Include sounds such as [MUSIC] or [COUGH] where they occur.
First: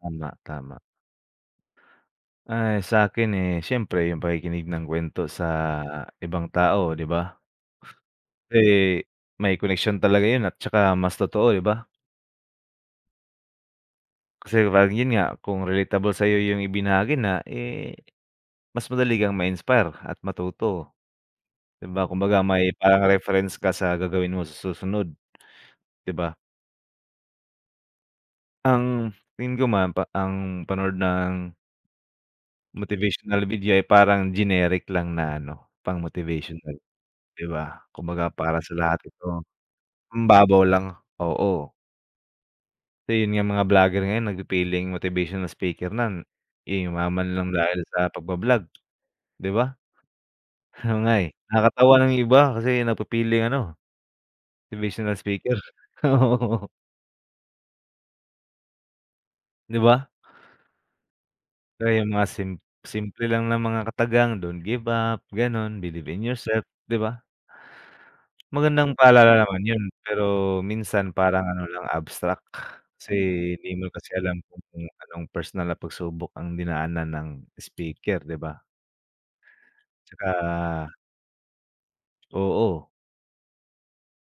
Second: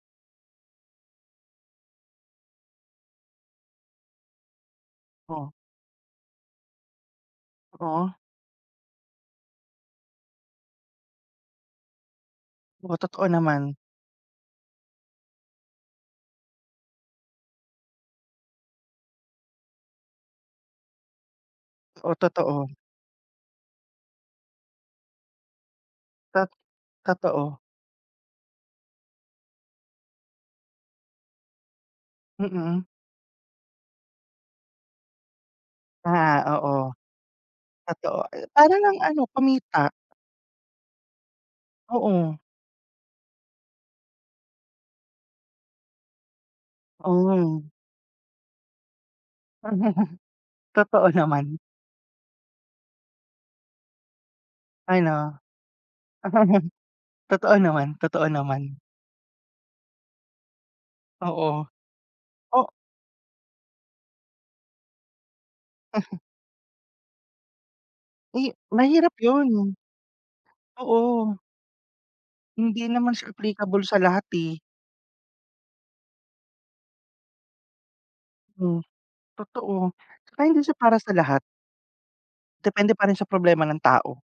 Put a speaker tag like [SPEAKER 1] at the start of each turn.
[SPEAKER 1] Tama, tama. Ay sakin, eh, siyempre yung pakikinig ng kwento sa
[SPEAKER 2] Oh.
[SPEAKER 1] ibang tao di ba?
[SPEAKER 2] Oh.
[SPEAKER 1] Pre may koneksyon talaga yun at 'tsaka mas totoo di ba?
[SPEAKER 2] Oh totoo naman.
[SPEAKER 1] Kasi pag yun nga, kung relatable sayo yung ibinahagi na eh, mas madali kang ma-inspire at matuto. Di ba,
[SPEAKER 2] Oo,
[SPEAKER 1] kumbaga
[SPEAKER 2] totoo.
[SPEAKER 1] may parang reference ka sa gagawin mo sa susunod. Di ba?
[SPEAKER 2] Tat totoo.
[SPEAKER 1] Ang hil ko man pa ang panood ng
[SPEAKER 2] Mm.
[SPEAKER 1] motivational video ay parang generic lang na ano,
[SPEAKER 2] Ah,
[SPEAKER 1] pang-motivational
[SPEAKER 2] oo.
[SPEAKER 1] di ba?
[SPEAKER 2] Totoo
[SPEAKER 1] Kumbaga para
[SPEAKER 2] para
[SPEAKER 1] sa
[SPEAKER 2] lang
[SPEAKER 1] lahat
[SPEAKER 2] ano
[SPEAKER 1] ito.
[SPEAKER 2] kumita.
[SPEAKER 1] Hmm babaw lang oo.
[SPEAKER 2] Oo.
[SPEAKER 1] Eh, yun nga mga vlogger ngayon nag fe-feling motivational speaker nan eh, yumaman lang
[SPEAKER 2] Oh.
[SPEAKER 1] dahil sa pagba-vlog di ba?
[SPEAKER 2] [CHUCKLES]
[SPEAKER 1] Ano
[SPEAKER 2] Totoo
[SPEAKER 1] nga eh,
[SPEAKER 2] naman.
[SPEAKER 1] nakakatawa nang iba kasi nagpipiling ano, motivational
[SPEAKER 2] Ano?
[SPEAKER 1] speaker, oo.
[SPEAKER 2] [CHUCKLES] Totoo naman, totoo naman.
[SPEAKER 1] Di ba?
[SPEAKER 2] Oo.
[SPEAKER 1] Kaya yung mga sim
[SPEAKER 2] O
[SPEAKER 1] simple lang ng mga katagang don't give up, ganon, believe
[SPEAKER 2] Mhm.
[SPEAKER 1] in yourself, di ba?
[SPEAKER 2] Eh,
[SPEAKER 1] Magandang
[SPEAKER 2] mahirap
[SPEAKER 1] paalala naman
[SPEAKER 2] yun.
[SPEAKER 1] yun, pero minsan
[SPEAKER 2] Oo.
[SPEAKER 1] parang ano lang abstract,
[SPEAKER 2] Hindi
[SPEAKER 1] kasi,
[SPEAKER 2] naman siya
[SPEAKER 1] hindi
[SPEAKER 2] applicable
[SPEAKER 1] mo
[SPEAKER 2] sa
[SPEAKER 1] kasi
[SPEAKER 2] lahat,
[SPEAKER 1] alam
[SPEAKER 2] eh.
[SPEAKER 1] kung anong personal na pag-subok ang dinaanan ng speaker di ba?
[SPEAKER 2] Hmm, totoo, tsaka hindi siya
[SPEAKER 1] Tsaka
[SPEAKER 2] para sa lahat.
[SPEAKER 1] Oo.
[SPEAKER 2] Depende pa rin sa problema ng tao.